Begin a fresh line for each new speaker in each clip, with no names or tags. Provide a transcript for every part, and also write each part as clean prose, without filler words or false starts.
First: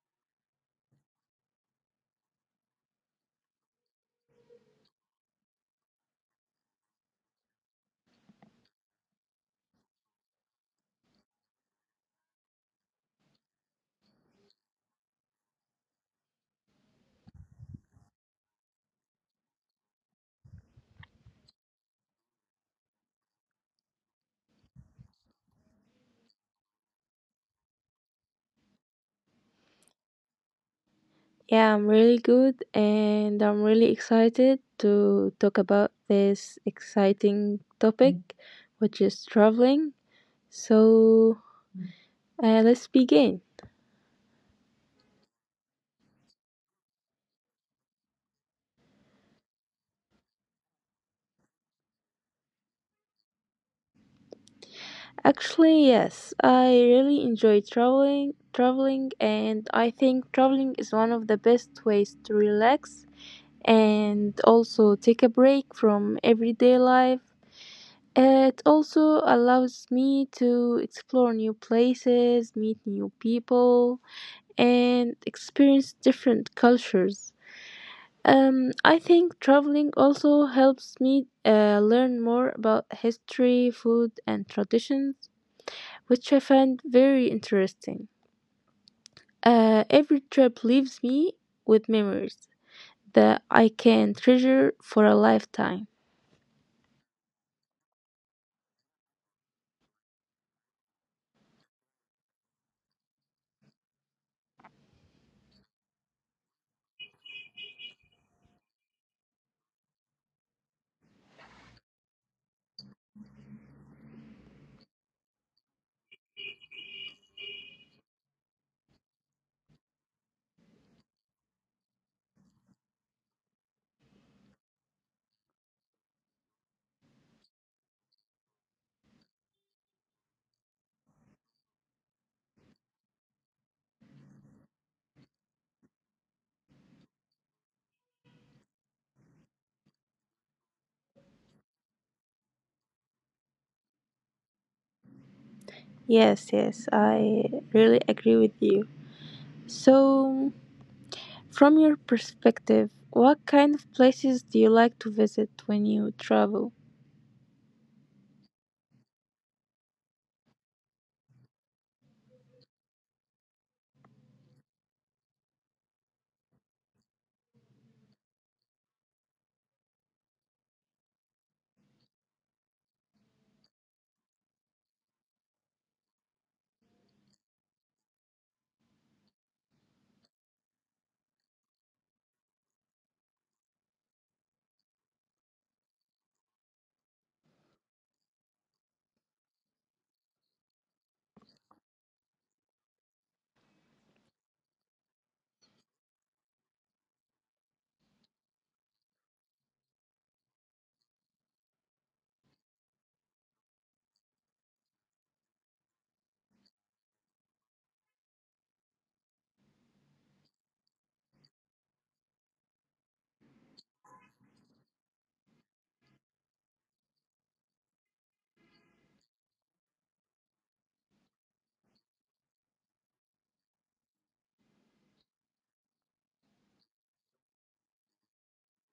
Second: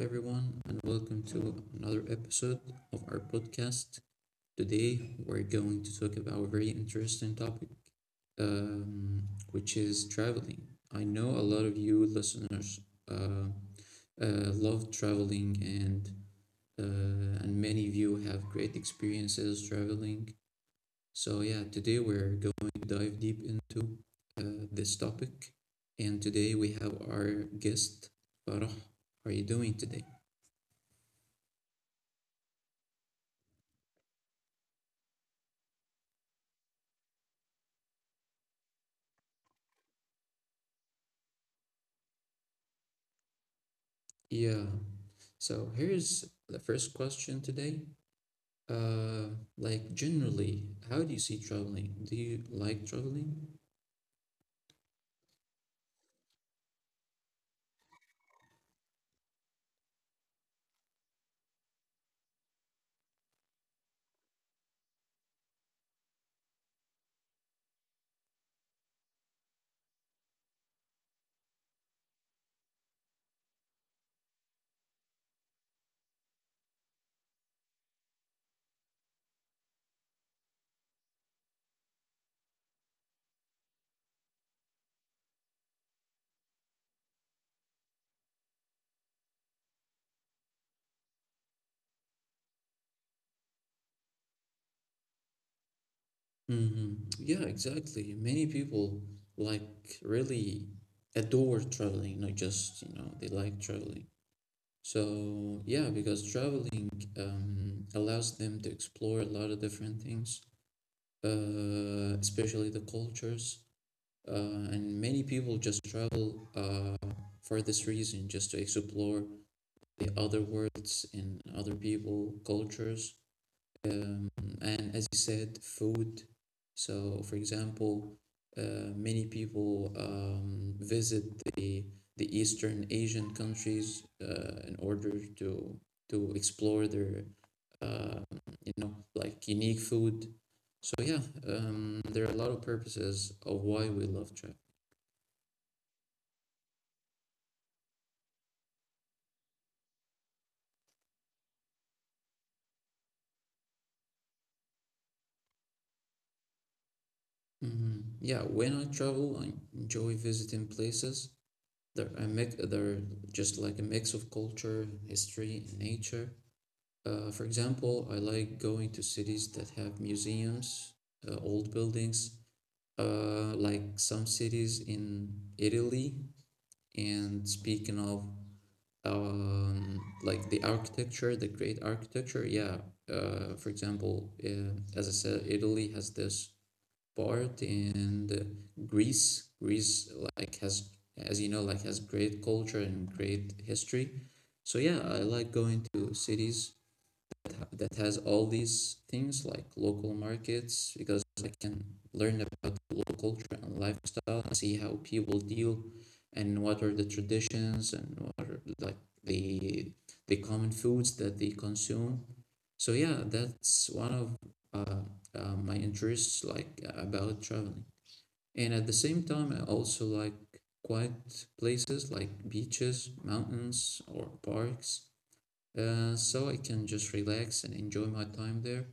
everyone, and welcome to another episode of our podcast. Today, we're going to talk about a very interesting topic, um, which is traveling. I know a lot of you listeners uh, love traveling, and and many of you have great experiences traveling. So yeah, today we're going to dive deep into this topic, and today we have our guest Farah. How are you doing today?
Yeah, I'm really good and I'm really excited to talk about this exciting topic, which is traveling. So, let's begin.
Yeah. So here's the first question today. Uh, like generally, how do you see traveling? Do you like traveling?
Actually, yes, I really enjoy traveling and I think traveling is one of the best ways to relax and also take a break from everyday life. It also allows me to explore new places, meet new people, and experience different cultures. I think traveling also helps me learn more about history, food, and traditions, which I find very interesting. Every trip leaves me with memories that I can treasure for a lifetime.
Yeah, exactly. Many people like really adore traveling, not just, you know, they like traveling. So yeah, because traveling allows them to explore a lot of different things, especially the cultures, and many people just travel for this reason, just to explore the other worlds and other people, cultures, um, and as you said, food. So, for example, many people visit the the Eastern Asian countries in order to to explore their uh, you know like unique food. So yeah, there are a lot of purposes of why we love travel.
Yes, I really agree with you. So, from your perspective, what kind of places do you like to visit when you travel?
Mhm. Yeah, when I travel, I enjoy visiting places. They're just like a mix of culture, history, and nature. For example, I like going to cities that have museums, old buildings, like some cities in Italy. And speaking of the architecture, the great architecture, yeah. As I said, Italy has this part in the Greece. Like has, as you know like has, great culture and great history. So yeah, I like going to cities that ha that has all these things like local markets because I can learn about the local culture and lifestyle and see how people deal and what are the traditions and what are like the common foods that they consume. So yeah, that's one of uh, my interests, like about traveling. And at the same time, I also like quiet places like beaches, mountains, or parks, so I can just relax and enjoy my time there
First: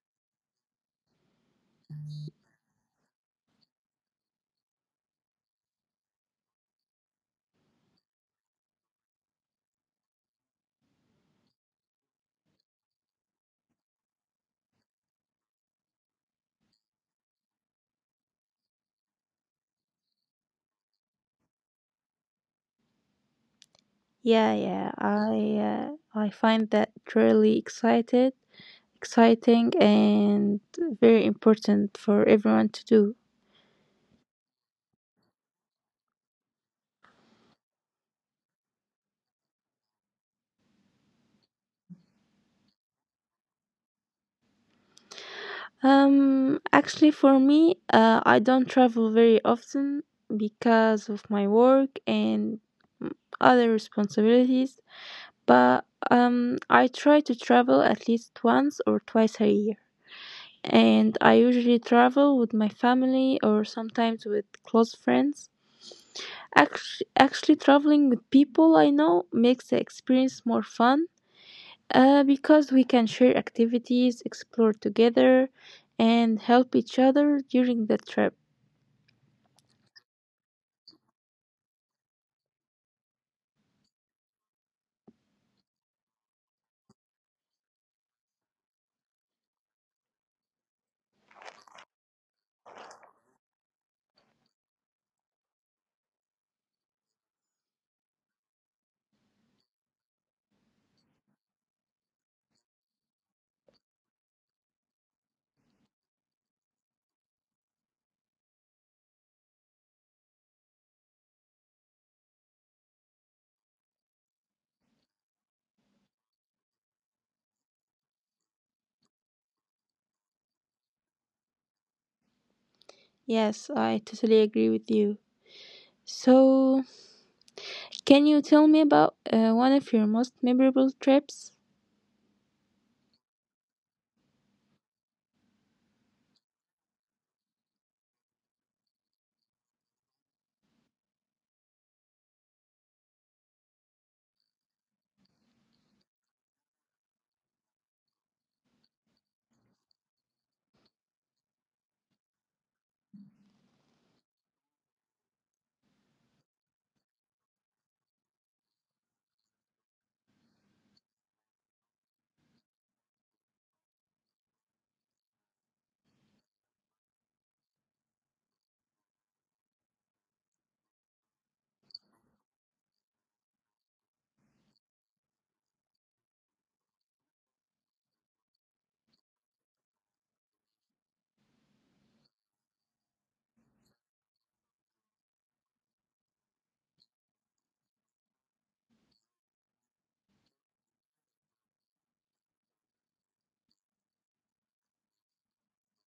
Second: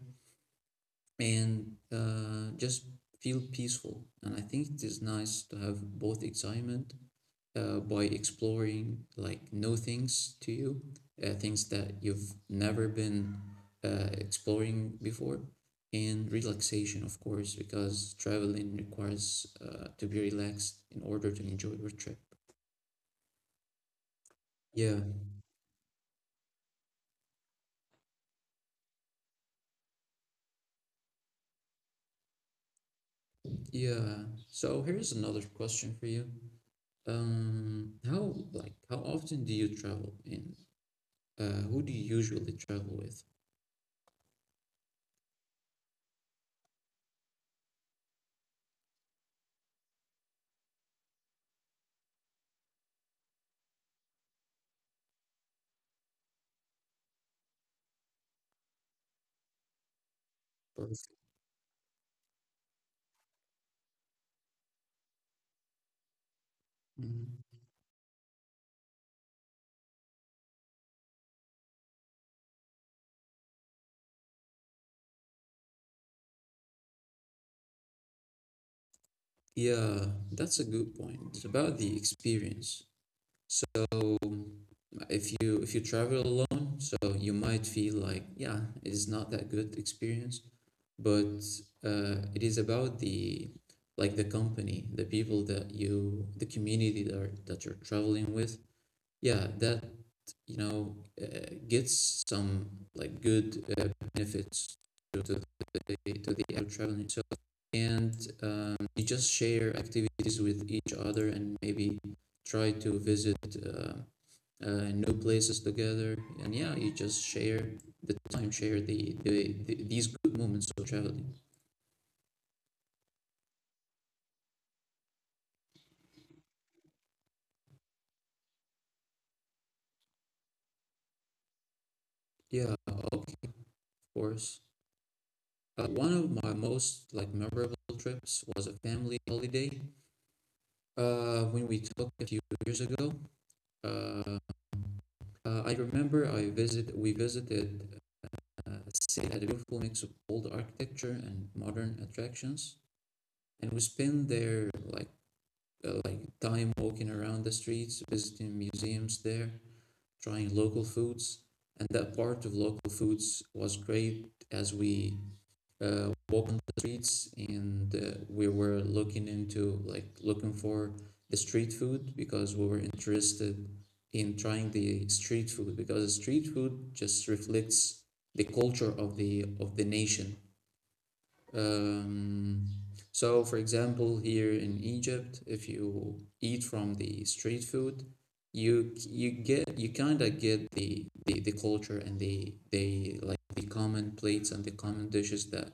and just feel peaceful. And I think it is nice to have both excitement by exploring like new things to you, things that you've never been exploring before, and relaxation, of course, because traveling requires to be relaxed in order to enjoy your trip.
Yeah, yeah.
Yeah,
I find that really excited, exciting, and very important for everyone to do.
yeah. So here's another question for you. How how often do you travel, and who do you usually travel with?
Actually, for me, I don't travel very often because of my work and other responsibilities, but I try to travel at least once or twice a year.
Perfect.
And I usually travel with my family or sometimes with close friends. Actually,
Mhm.
actually traveling with people I know makes the experience more fun because we can share activities, explore together, and help each other during the trip.
Yeah, that's a good point. It's about the experience. So if you travel alone, so you might feel like yeah, it is not that good experience, but it is about the like the company, the people that you, the community that are, that you're traveling with, yeah, that you know gets some like good benefits to the act of traveling itself and you just share activities with each other and maybe try to visit uh, new places together, and yeah you just share the time, share the these good moments of traveling.
Yes, I totally agree with you. So, can you tell me about one of your most memorable trips?
Yeah, okay, of course. One of my most like memorable trips was a family holiday when we talked a few years ago. Uh, I remember I visit we visited a city that had a beautiful mix of old architecture and modern attractions, and we spent there like time walking around the streets, visiting museums there, trying local foods, and that part of local foods was great as we walk on the streets and we were looking into like looking for the street food because we were interested in trying the street food because street food just reflects the culture of the nation. um, so, for example, here in Egypt, if you eat from the street food, you kind of get the culture and the like the common plates and the common dishes that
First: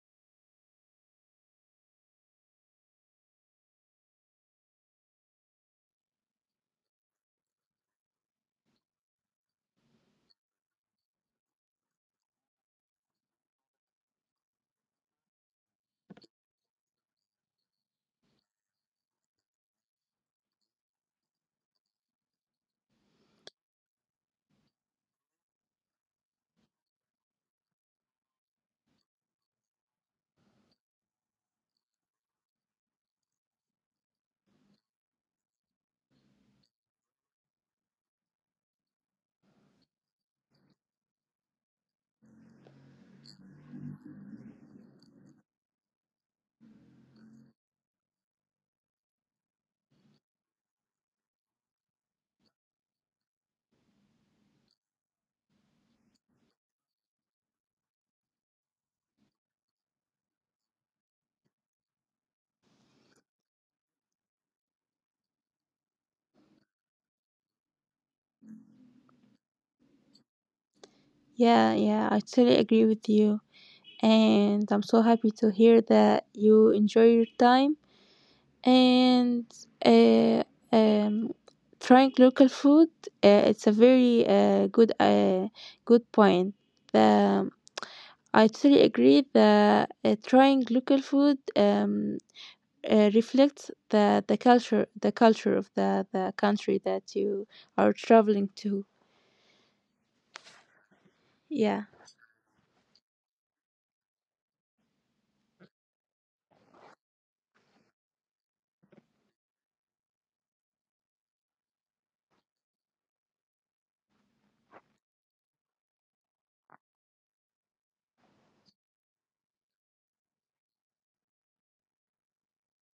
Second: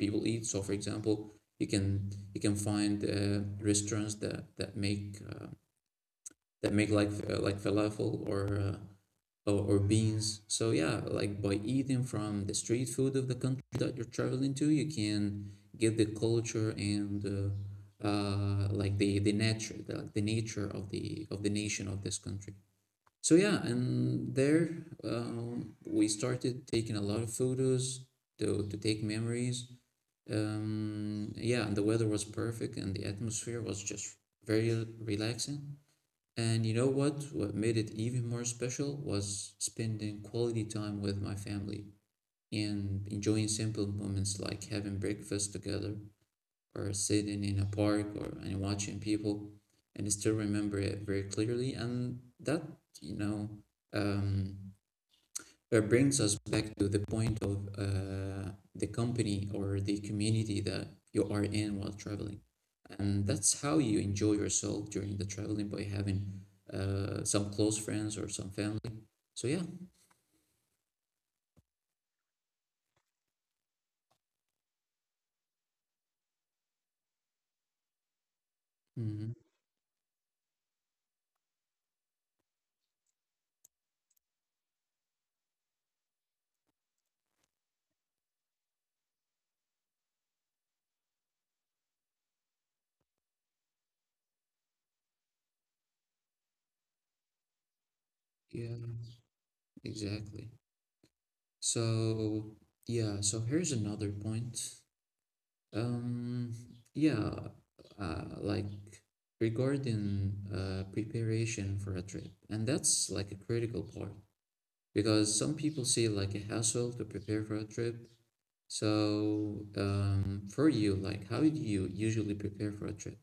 people eat. So, for example, you can find restaurants that make like falafel or or beans. So yeah, like by eating from the street food of the country that you're traveling to, you can get the culture and like the nature, the, like the nature of the nation of this country. So yeah, and there we started taking a lot of photos to take memories. Yeah, and the weather was perfect, and the atmosphere was just very relaxing. And you know what? What made it even more special was spending quality time with my family and enjoying simple moments like having breakfast together or sitting in a park or and watching people. And I still remember it very clearly. And that, you know, um, that brings us back to the point of the company or the community that you are in while traveling. And that's how you enjoy yourself during the traveling by having some close friends or some family. So, yeah.
Yeah, yeah, I totally agree with you. And I'm so happy to hear that you enjoy your time,
hmm
and uh, um, trying local food, it's a very good good point. the, um, I totally agree that trying local food reflects the culture of the country that you are
Yeah,
traveling to.
exactly.
yeah
So, yeah, so here's another point. Um, yeah, uh, like Regarding preparation for a trip, and that's like a critical part, because some people see it like a hassle to prepare for a trip. So, for you, like, how do you usually prepare for a trip?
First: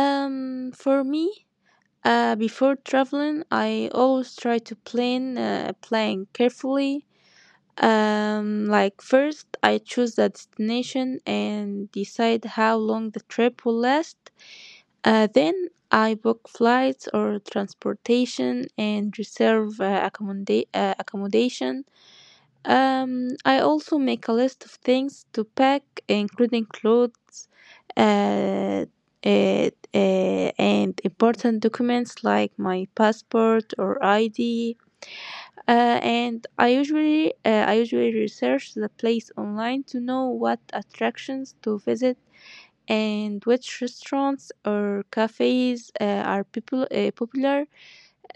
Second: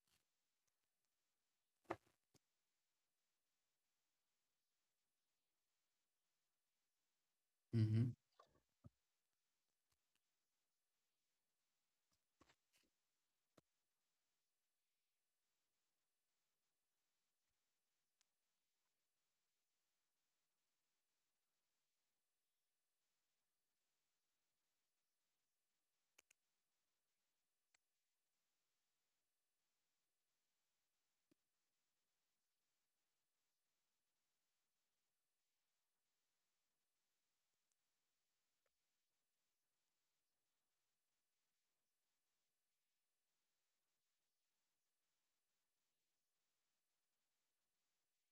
for me, before traveling I always try to plan, plan carefully.
Mm-hmm.
Like first, I choose the destination and decide how long the trip will last. Then I book flights or transportation and reserve accommodation. I also make a list of things to pack, including clothes, uh, and important documents like my passport or ID. And I usually research the place online to know what attractions to visit and which restaurants or cafes are people popular.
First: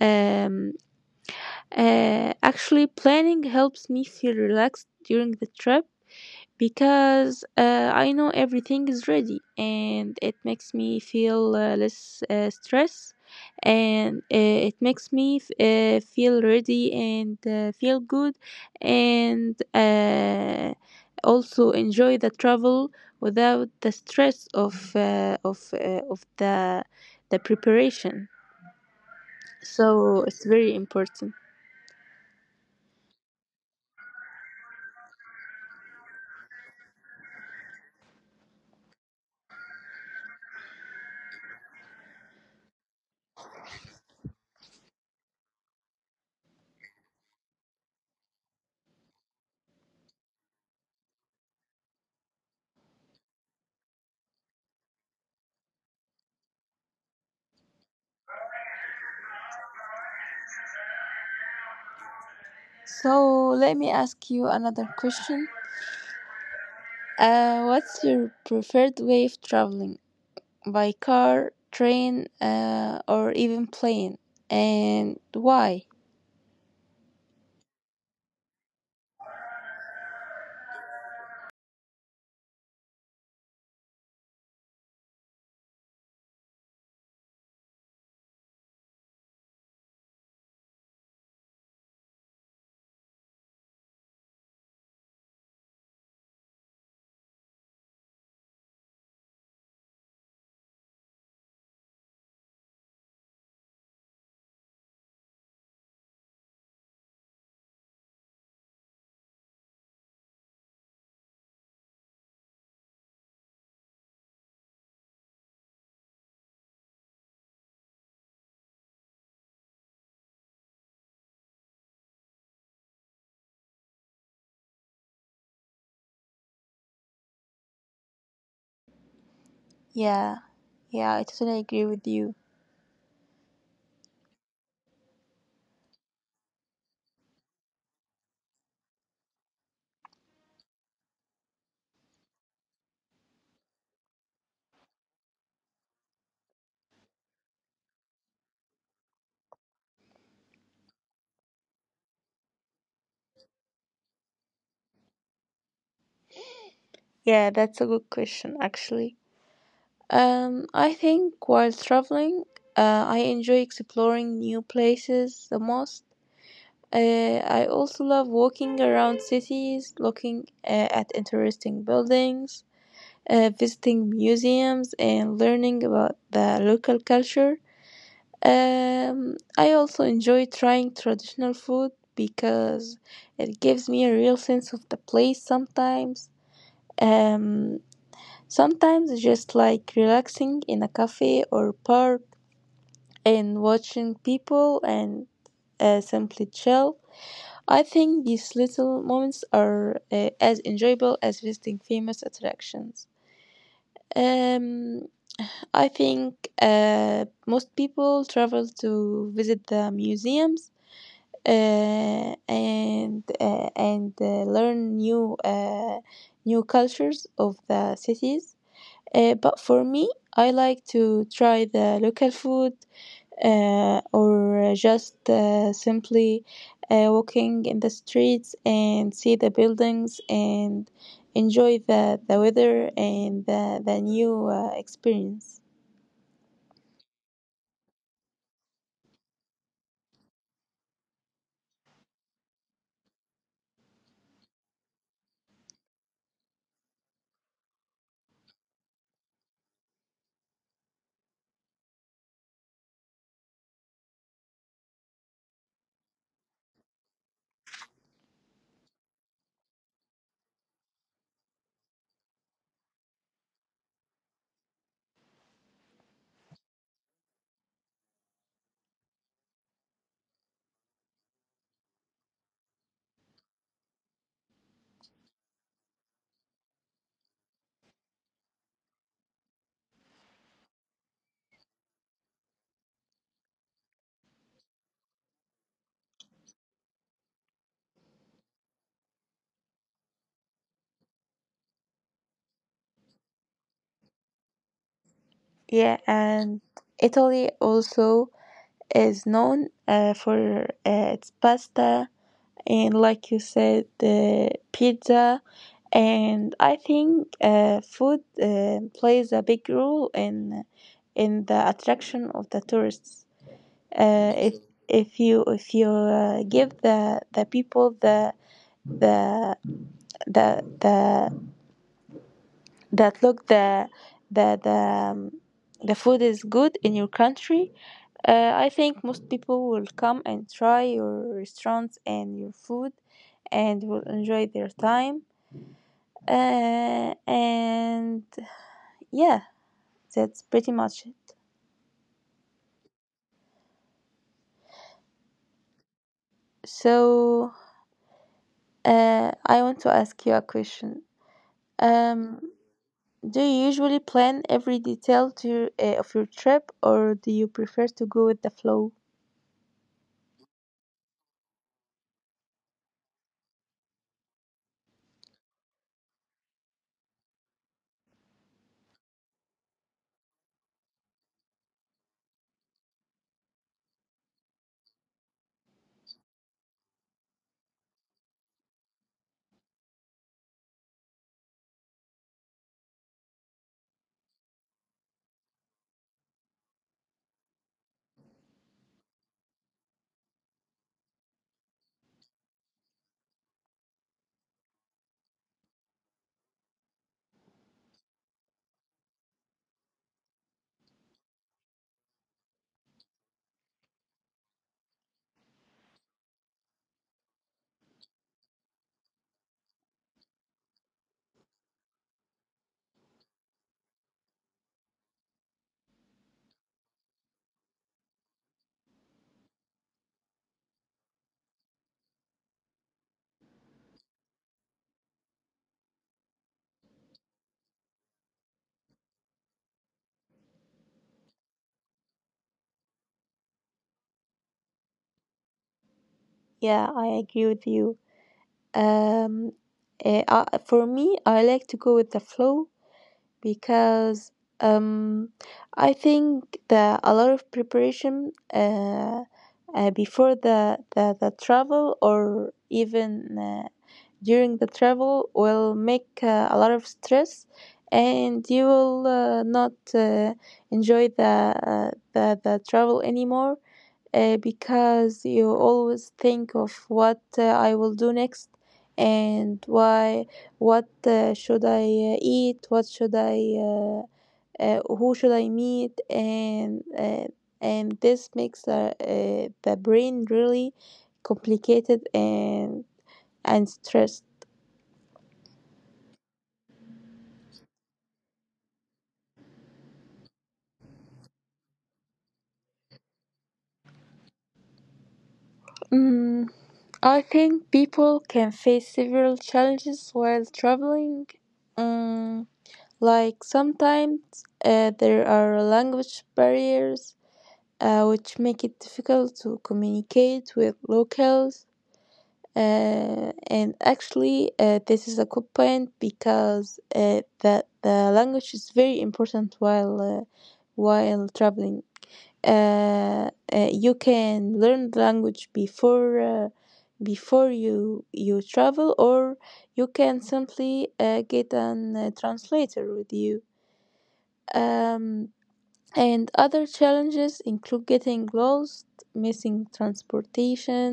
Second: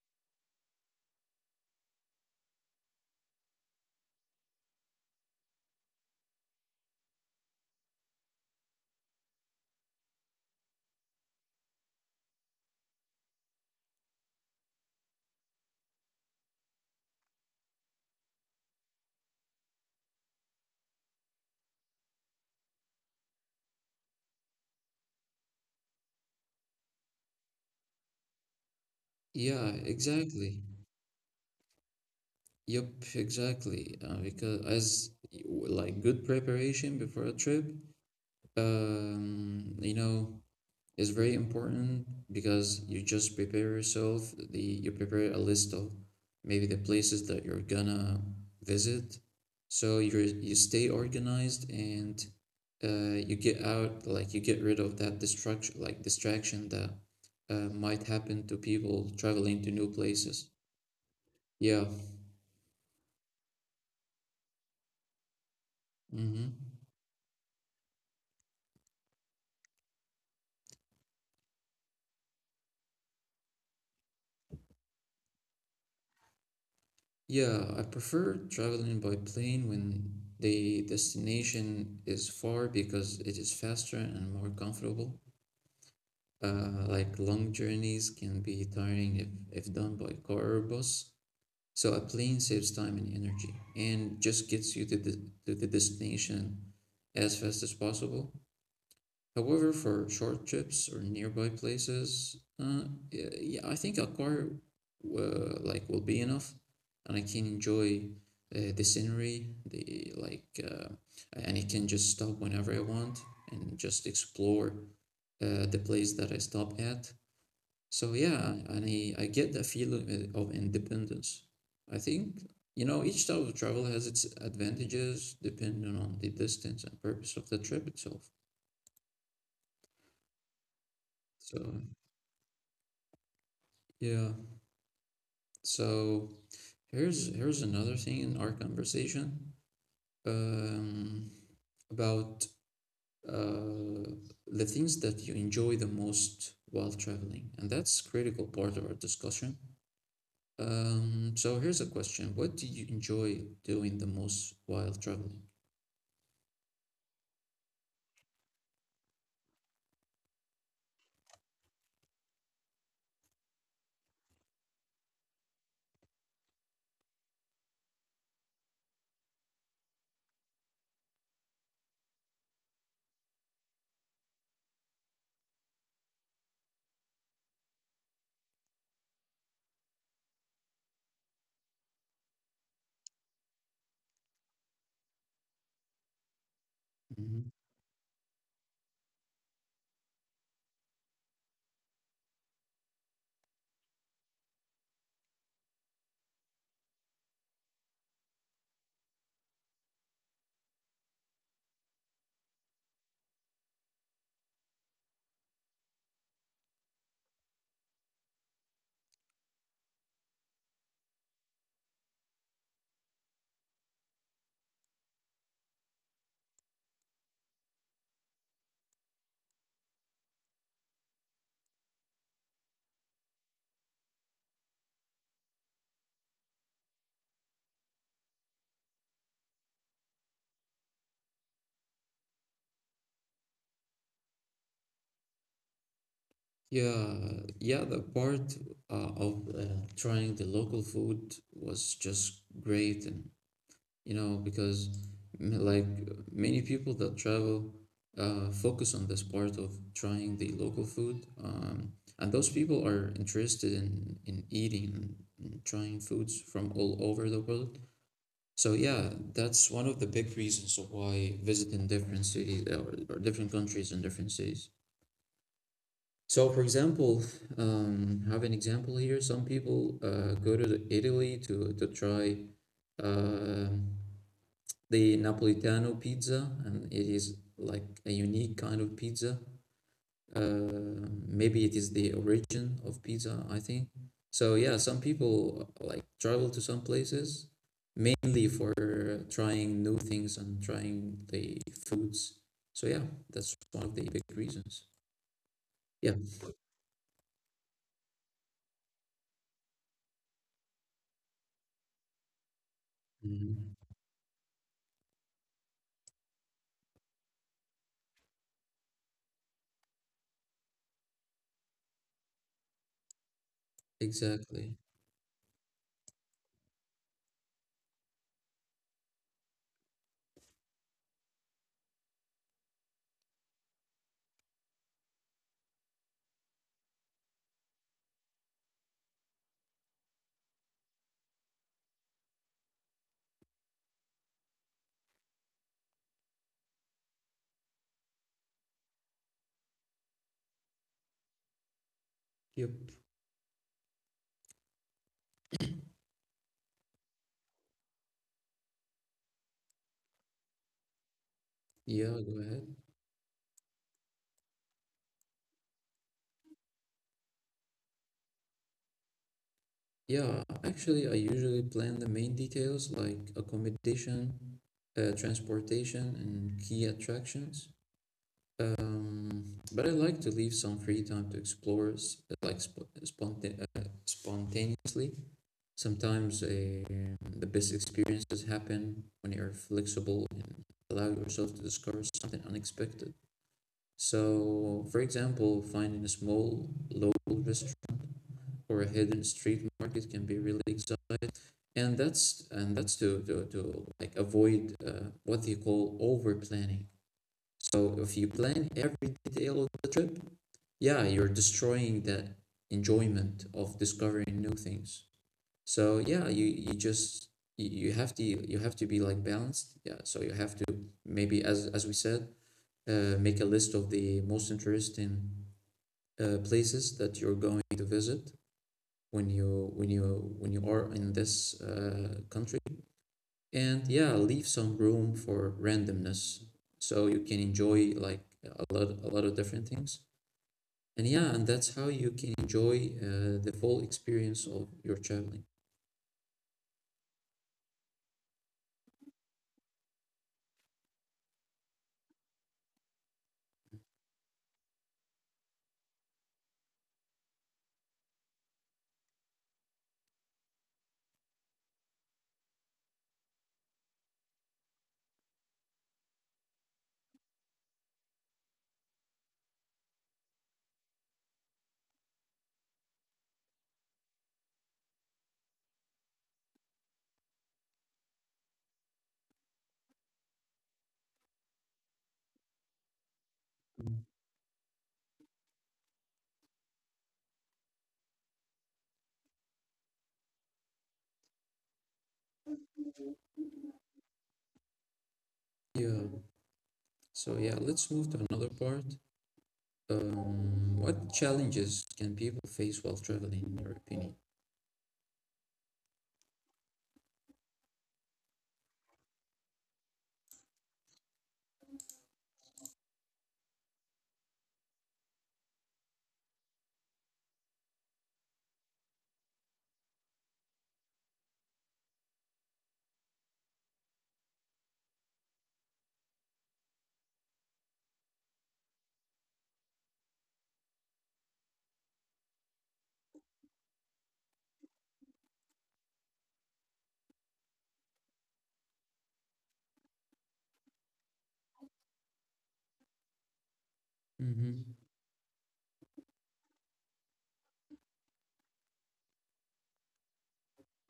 Um, Actually, planning helps me feel relaxed during the trip because I know everything is ready, and it makes me feel less stress, and it makes me feel ready and feel good, and also enjoy the travel without the stress of the preparation.
Yeah,
So it's
exactly.
very important.
Yep, exactly. Because as y- w- like good preparation before a trip, you know, is very important because you just prepare yourself the you prepare a list of maybe the places that you're gonna visit, so you stay organized, and you get rid of that distraction, like distraction that might happen to people traveling to new places. Yeah.
So let me ask you another question.
Mm-hmm.
What's your preferred way of traveling? By car, train, or even plane. And why?
Yeah, I prefer traveling by plane when the destination is far because it is faster and more comfortable. Like long journeys can be tiring if done by car or bus. So a plane saves time and energy and just gets you to the destination as fast as possible. However, for short trips or nearby places, yeah, yeah, I think a car like will be enough, and I can enjoy the scenery, the like, and I can just stop whenever I want and just explore the place that I stop at. So yeah, and I get that feeling of independence. I think, you know, each type of travel has its advantages depending on the distance and purpose of the trip itself.
Yeah, yeah, I totally
So
agree with you.
yeah. So here's another thing in our conversation um, about uh, the things that you enjoy the most while traveling, and that's critical part of our discussion. So here's a question. What do you enjoy doing the most while traveling?
Yeah, that's a good question, actually. I think while traveling, I enjoy exploring new places the most. I also love walking around cities, looking at interesting buildings, visiting museums, and learning about the local culture. I also enjoy trying traditional food because it gives me a real sense of the place sometimes.
hmm
Um, Sometimes just like relaxing in a cafe or park and watching people and simply chill. I think these little moments are as enjoyable as visiting famous attractions. Um, I think most people travel to visit the museums and learn new new cultures of the cities. But for me, I like to try the local food or just simply walking in the streets and see the buildings and enjoy the weather and the new experience.
Yeah, yeah, the part of trying the local food was just great, and you know, because like many people that travel focus on this part of trying the local food, and those people are interested in eating and trying foods from all over the world. So yeah, that's one of the big reasons of why visiting different cities or different countries and different cities. So for example, have an example here. Some people go to Italy to try um the Napolitano pizza, and it is like a unique kind of pizza. Maybe it is the origin of pizza, I think. So yeah, some people like travel to some places mainly for trying new things and trying the foods. So yeah, that's one of the big reasons.
Yeah,
Yeah.
and Italy also is known for its pasta and, like you
Mhm.
said, the pizza. And I think food plays a big role in the attraction of the tourists. Uh, if
Exactly.
if you if you give the people the the that look the the um, the food is good in your country, I think most people will come and try your restaurants and your food and will enjoy their time, and yeah that's pretty much it.
Yep.
So I want to ask you a question.
Yeah,
um,
go ahead.
do you usually plan every detail to your, of your trip, or do you prefer to go with the flow?
Yeah, actually, I usually plan the main details like accommodation, transportation, and key attractions. Um, but I like to leave some free time to explore, spontaneously. Sometimes the best experiences happen when you're flexible and allow yourself to discover something unexpected. So, for example, finding a small local restaurant or a hidden street market can be really exciting, and that's to like avoid what they call over planning. So if you plan every detail of the trip, yeah, you're destroying that enjoyment of discovering new things. So yeah, you have to be like balanced. Yeah, so you have to maybe as we said, make a list of the most interesting places that you're going to visit when you are in this country. And yeah, leave some room for randomness so you can enjoy like a lot of different things. And yeah, and that's how you can enjoy the full experience of your traveling.
Yeah I agree with you. um, for me, I like to go with the flow because um, I think that a lot of preparation before the travel, or even during the travel, will make a lot of stress, and you will not enjoy the travel anymore because you always think of what I will do next, and why, what should I eat, what should I uh, who should I meet, and this makes the brain really complicated and stressed.
Yeah. So yeah, let's move to another part. What challenges can people face while traveling, in your opinion?
Mm, I think people can face several challenges while traveling. Mm, like sometimes there are language barriers which make it difficult to communicate with locals. And actually, this is a good point because the language is very important while traveling. You can learn the language before before you travel, or you can simply get an translator with you.
Mm-hmm.
Um, and other challenges include getting lost, missing transportation,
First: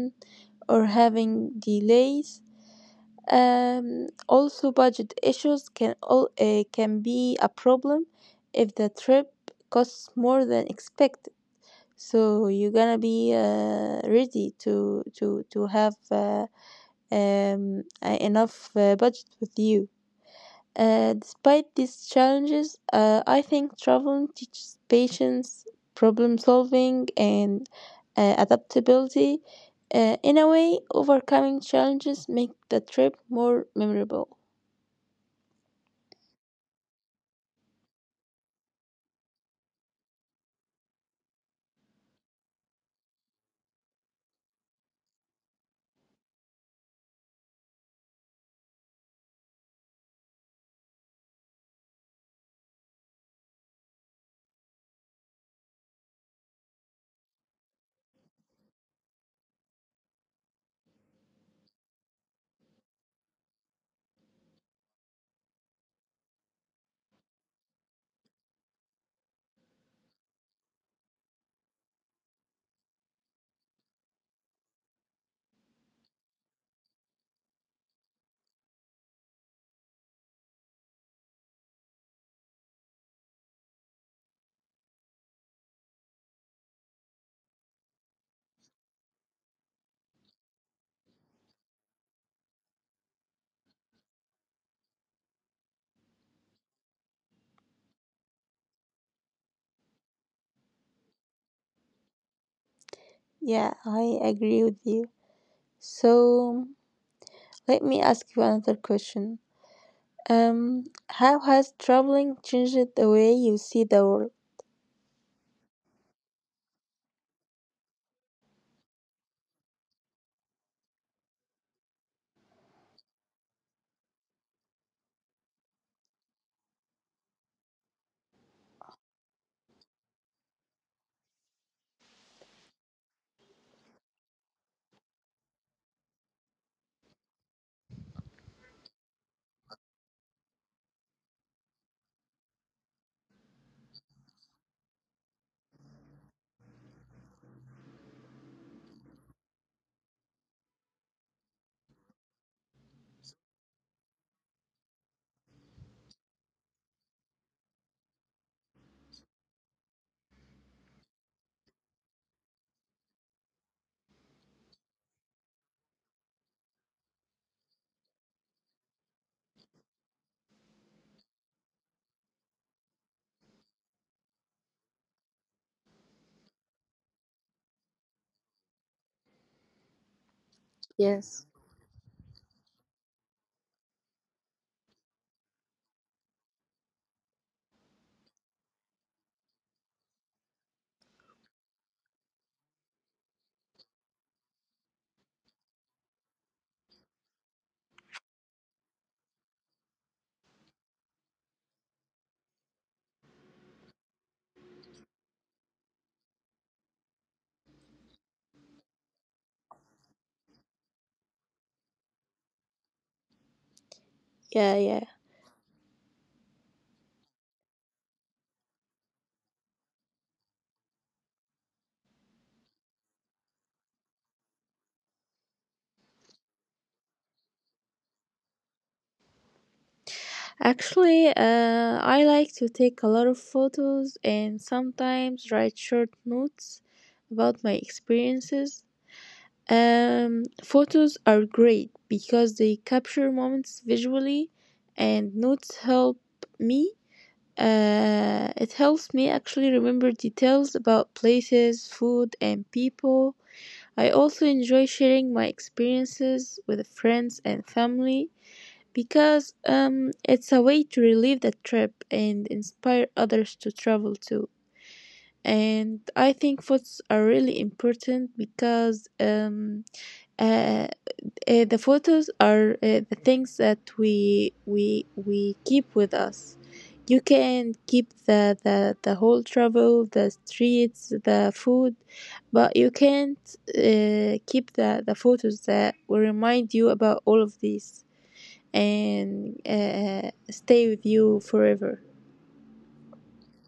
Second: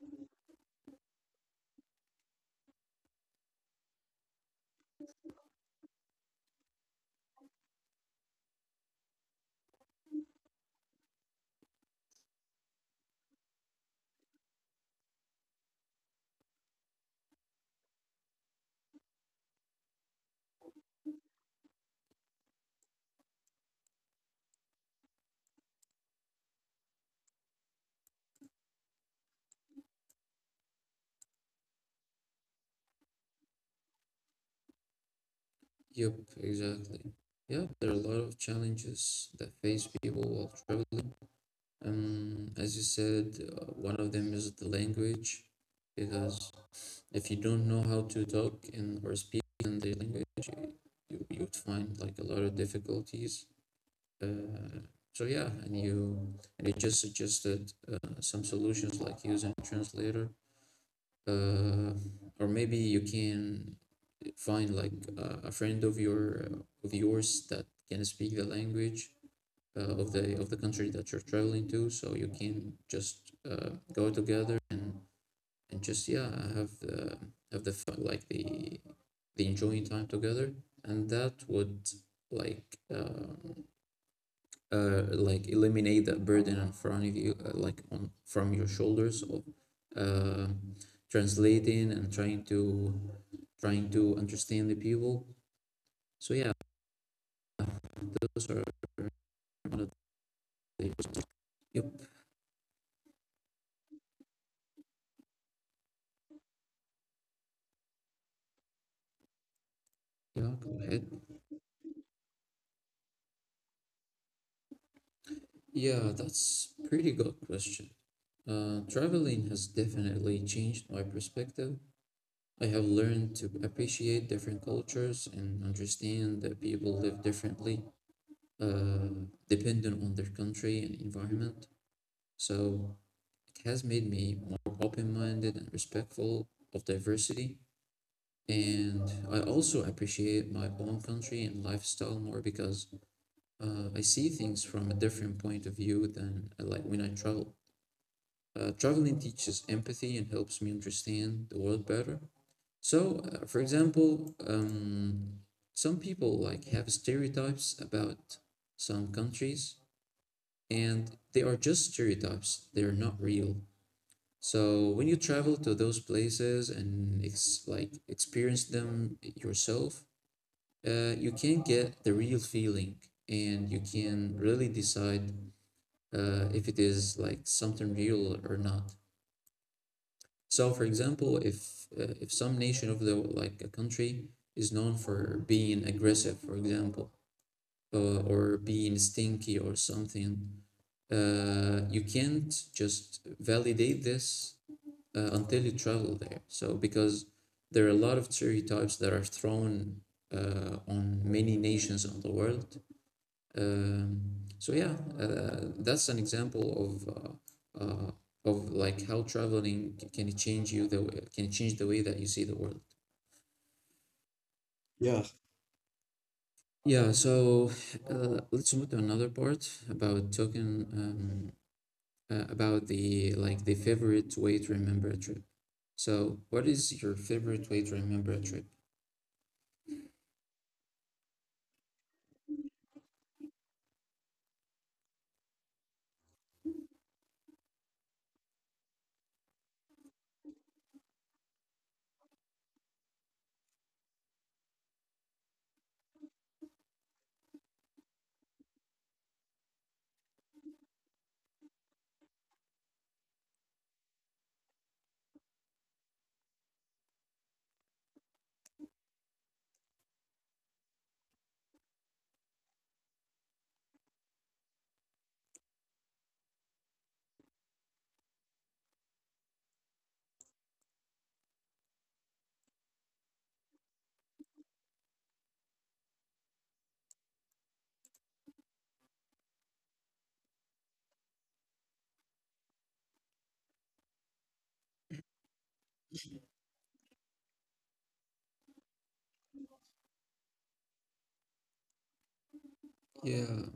or having delays. Also, budget issues can be a problem if the trip costs more than expected. So you're gonna be ready to have enough budget with you. Despite these challenges, I think traveling teaches patience, problem solving, and adaptability. In a way, overcoming challenges make the trip more memorable.
Yep, exactly. Yep, there are a lot of challenges that face people while traveling. As you said, one of them is the language, because if you don't know how to talk in or speak in the language you'd find like a lot of difficulties uh, so yeah, and you, and it just suggested some solutions like using a translator, uh, or maybe you can find like a friend of your of yours that can speak the language, of the country that you're traveling to, so you can just go together and just yeah have the have the like the enjoying time together, and that would like uh, like eliminate that burden in front of you, like on from your shoulders of uh, translating and trying to trying to understand the people. So yeah, those are one of the. Yep.
Yeah, I agree with you. So let me ask you another question.
Yeah, go ahead.
How has traveling changed the way you see the world?
Yeah, that's pretty good question. Traveling has definitely changed my perspective. I have learned to appreciate different cultures and understand that people live differently, uh, dependent on their country and environment. So it has made me more open minded and respectful of diversity. And I also appreciate my own country and lifestyle more because I see things from a different point of view than I, like, when I travel. Traveling teaches empathy and helps me understand the world better. So, for example, some people like have stereotypes about some countries, and they are just stereotypes. They are not real. So when you travel to those places and ex like experience them yourself, you can get the real feeling, and you can really decide if it is like something real or not. So, for example,
Yes.
if some nation of the like a country is known for being aggressive, for example, or being stinky or something, you can't just validate this until you travel there. So, because there are a lot of stereotypes that are thrown on many nations on the world, so yeah, that's an example of like how traveling c- can it change you the way, can it change the way that you see the world.
Yeah, yeah.
Yeah. Yeah, so let's move to another part about talking about the like the favorite way to remember a trip. So, what is your favorite way to remember a trip?
Actually, I like to take a lot of photos and sometimes write short notes about my experiences. Photos are great because they capture moments visually, and notes help me. It helps me actually remember details about places, food, and people. I also enjoy sharing my experiences with friends and family because it's a way to relive the trip and inspire others to travel too. And I think photos are really important because uh, the photos are the things that we keep with us. You can keep the whole travel, the streets, the food, but you can't keep the photos that will remind you about all of these and stay with you forever.
Yeah,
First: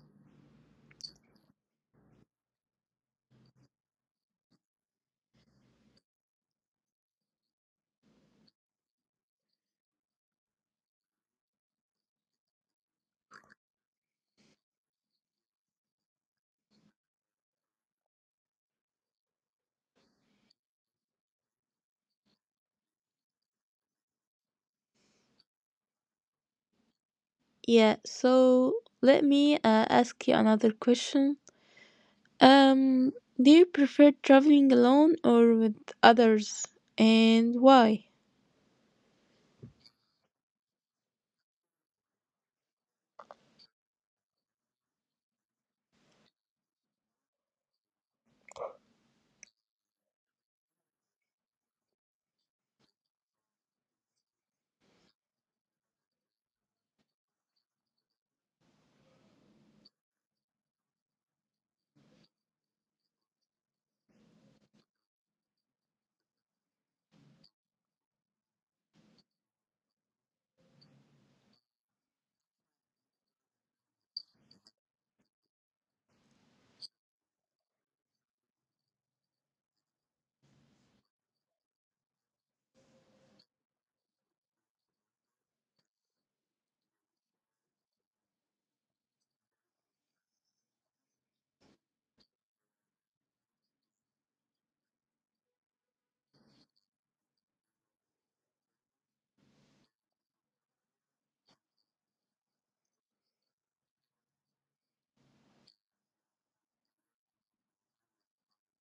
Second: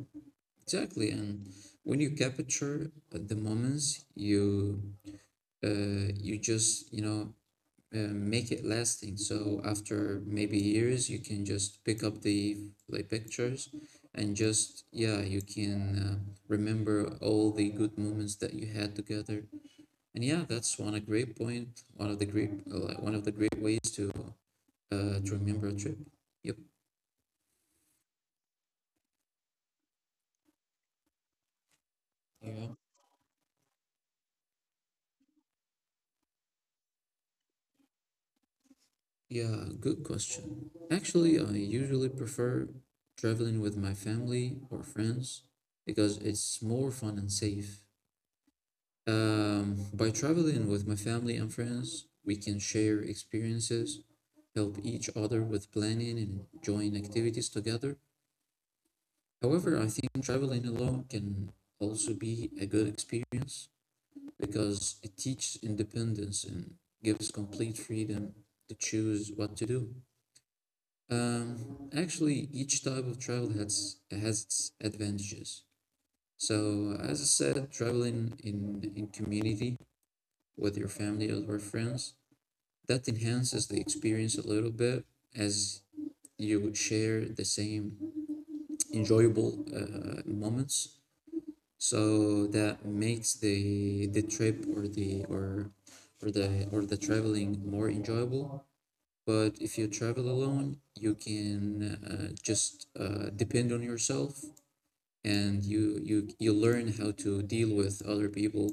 exactly. And when you capture the moments, you you just make it lasting. So after maybe years, you can just pick up the like pictures and just yeah, you can remember all the good moments that you had together. And yeah, that's one a great point. One of the great like one of the great ways to remember a trip. Yep.
Yeah, so let me ask you another question.
Yeah.
Um, do you prefer traveling alone or with others, and why?
Yeah, good question. Actually, I usually prefer traveling with my family or friends because it's more fun and safe. By traveling with my family and friends, we can share experiences, help each other with planning, and join activities together. However, I think traveling alone can also be a good experience because it teaches independence and gives complete freedom to choose what to do. Actually, each type of travel has its advantages. So, as I said, traveling in in community with your family or with friends, that enhances the experience a little bit, as you share the same enjoyable moments, so that makes the trip or the traveling more enjoyable. But if you travel alone, you can just depend on yourself, and you you learn how to deal with other people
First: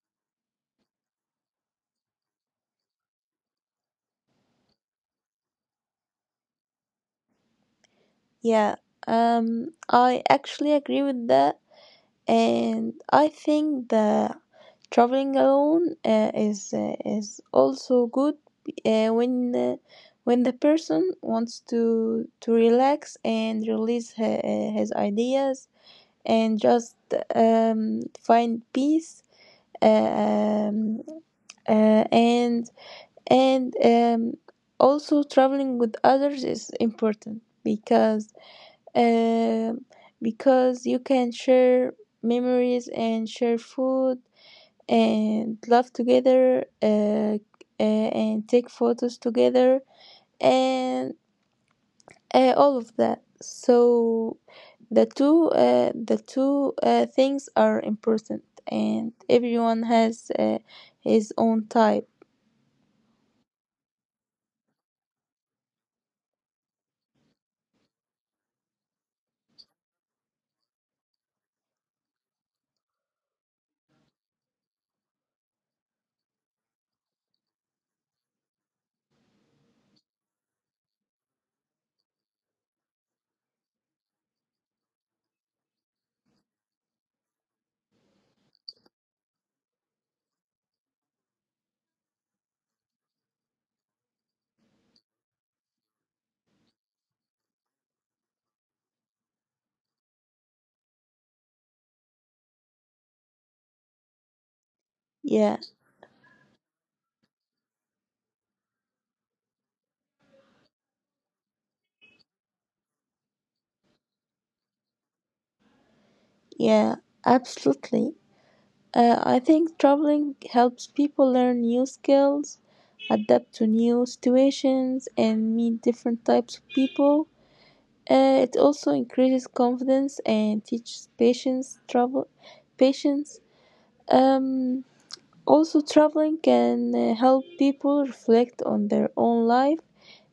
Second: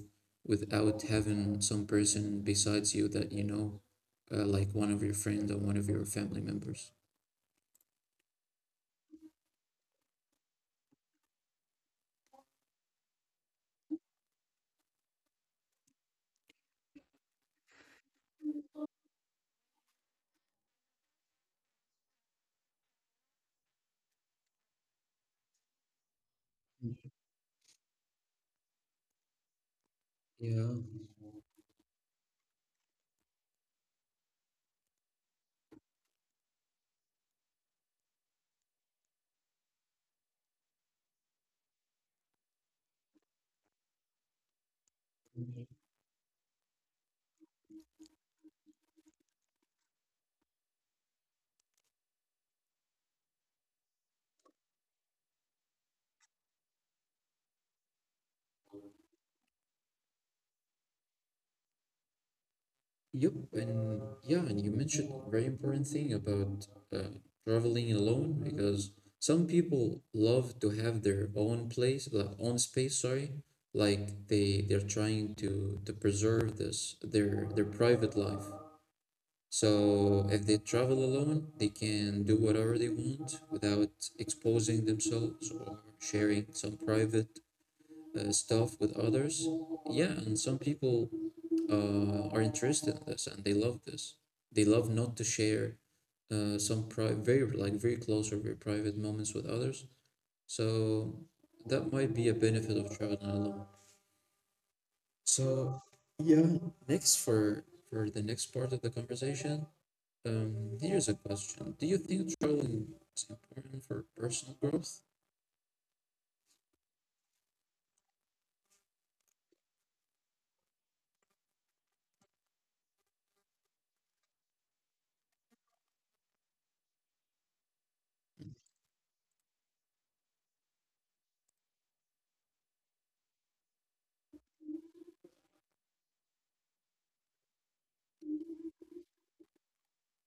without having some person besides you, that you know, like one of your friends or one of your family members.
Yeah, I actually agree with that. And I think that traveling alone is also good uh, when uh, when the person wants to relax and release her, his ideas and just find peace. Uh,
Yeah.
Um, uh, and and Also, traveling with others is important um, because you can share memories and share food and laugh together and take photos together and all of that. So the two things are important, and everyone has his own type.
Yep, and yeah, and you mentioned a very important thing about uh, traveling alone, because some people love to have their own place, like own space, sorry, like they're trying to preserve this their private life. So if they travel alone, they can do whatever they want without exposing themselves or sharing some private stuff with others. Yeah, and some people are interested in this and they love this. They love not to share some pri- very like very close or very private moments with others. So that might be a benefit of traveling alone.
Yeah,
So yeah, next for the next part of the conversation, here's a question. Do you think traveling is important for personal growth?
yeah, absolutely. I think traveling helps people learn new skills, adapt to new situations, and meet different types of people. It also increases confidence and teaches patience. Travel, patience. Um, Also, traveling can help people reflect on their own life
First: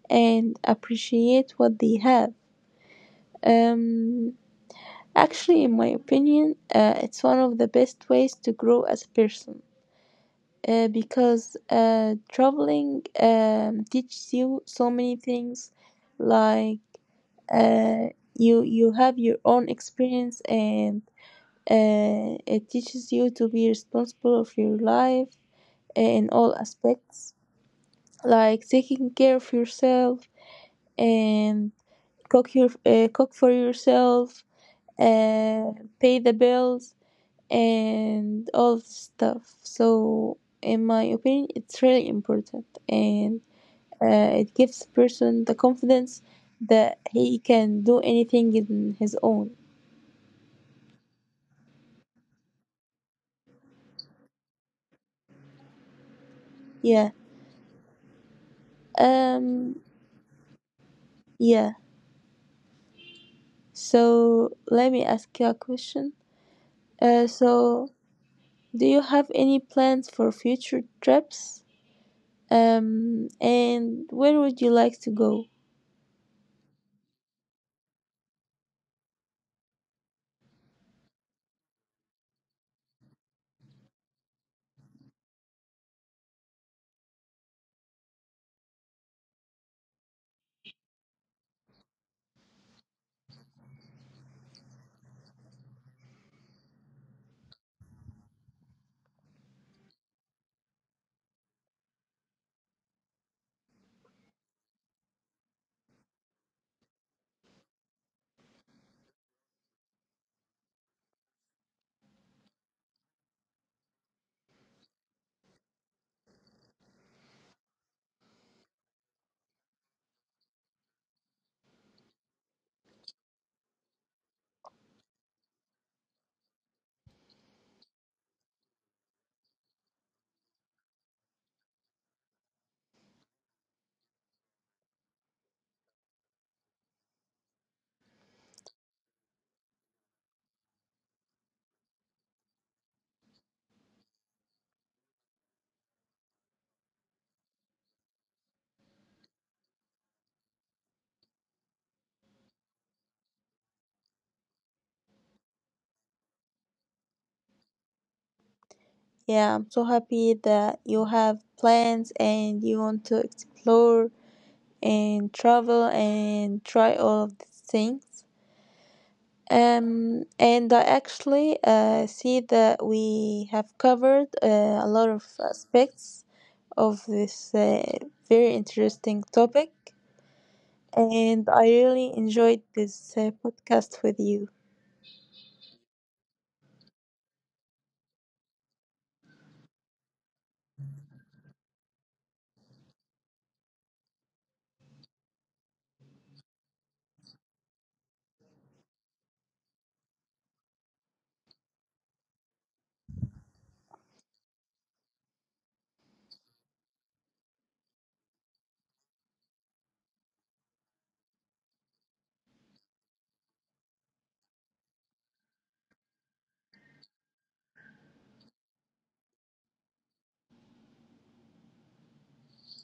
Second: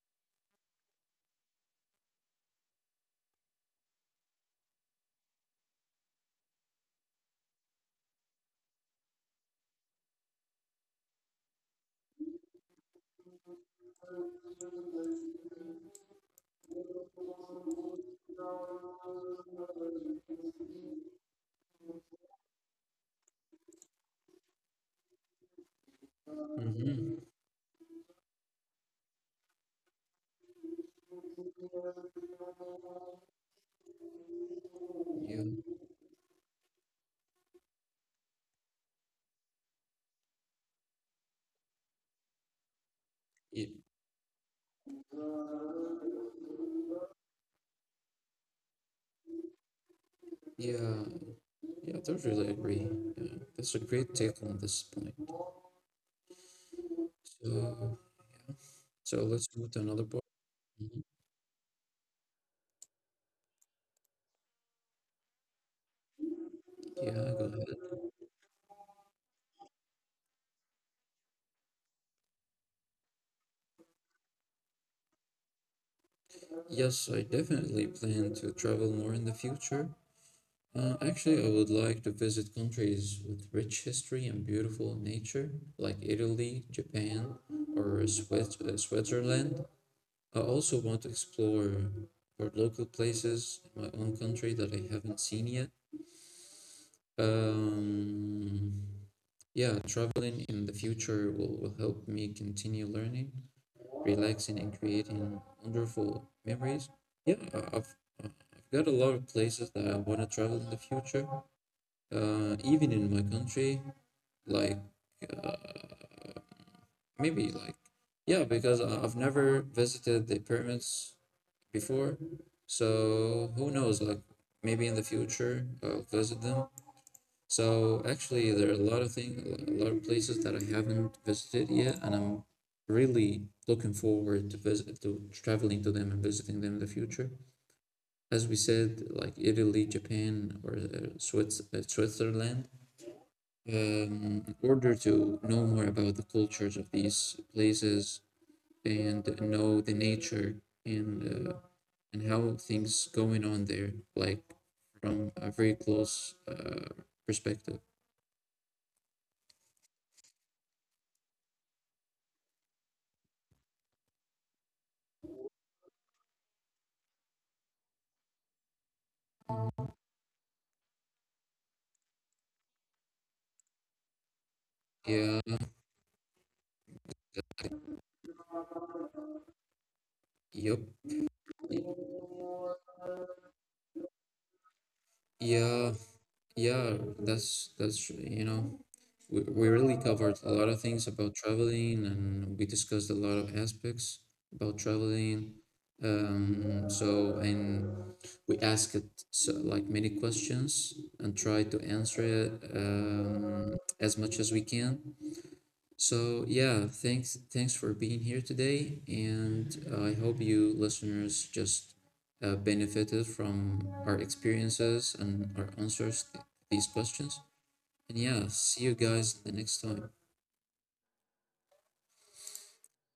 and appreciate what they have. Um, Actually, in my opinion, it's one of the best ways to grow as a person, because traveling teaches you so many things, like uh, you you have your own experience, and it teaches you to be responsible of your life in all
Mm-hmm.
aspects, like taking care of yourself and cook for yourself, uh,
Yeah,
pay the bills and all of this stuff. So, in my opinion, it's really important, and
yeah,
it gives person the confidence that he can do anything in his own.
yeah, yeah, I totally agree. Yeah, that's a great take on this point.
Yeah.
So, so let's move
Um.
to another part. Mhm.
Yeah. So let me ask you a question.
Yeah, go
So
ahead.
do you have any plans for future trips? And where would you like to go?
Yes, I definitely plan to travel more in the future. Actually, I would like to visit countries with rich history and beautiful nature, like Italy, Japan, or Swiss Switzerland. I also want to explore for local places in my own country that I haven't seen yet. Um, yeah, traveling in the future will help me continue learning, relaxing, and creating wonderful memories. Yeah, I've got a lot of places that I want to travel in the future, even in my country. Like maybe like yeah, because I've never visited the pyramids before. So who knows? Like maybe in the future I'll visit them. So actually, there are a lot of things, a lot of places that I haven't visited yet, and I'm really looking forward to visit to traveling to them and visiting them in the future. As we said, like Italy, Japan, or Switzerland. In order to know more about the cultures of these places and know the nature, and and how things going on there, like from a very close perspective.
Yeah, I'm so happy that you have plans and you want to explore and travel and try all of these things. And I actually see that we have covered a lot of
Yeah,
aspects of this very interesting topic,
yep,
and I really enjoyed this podcast with you.
yeah, yeah. That's we really covered a lot of things about traveling, and we discussed a lot of aspects about traveling. So and we asked it so, like many questions and try to answer it as much as we can. So yeah, thanks for being here today, and I hope you listeners just benefited from our experiences and our answers to these questions. And yeah, see you guys the next time.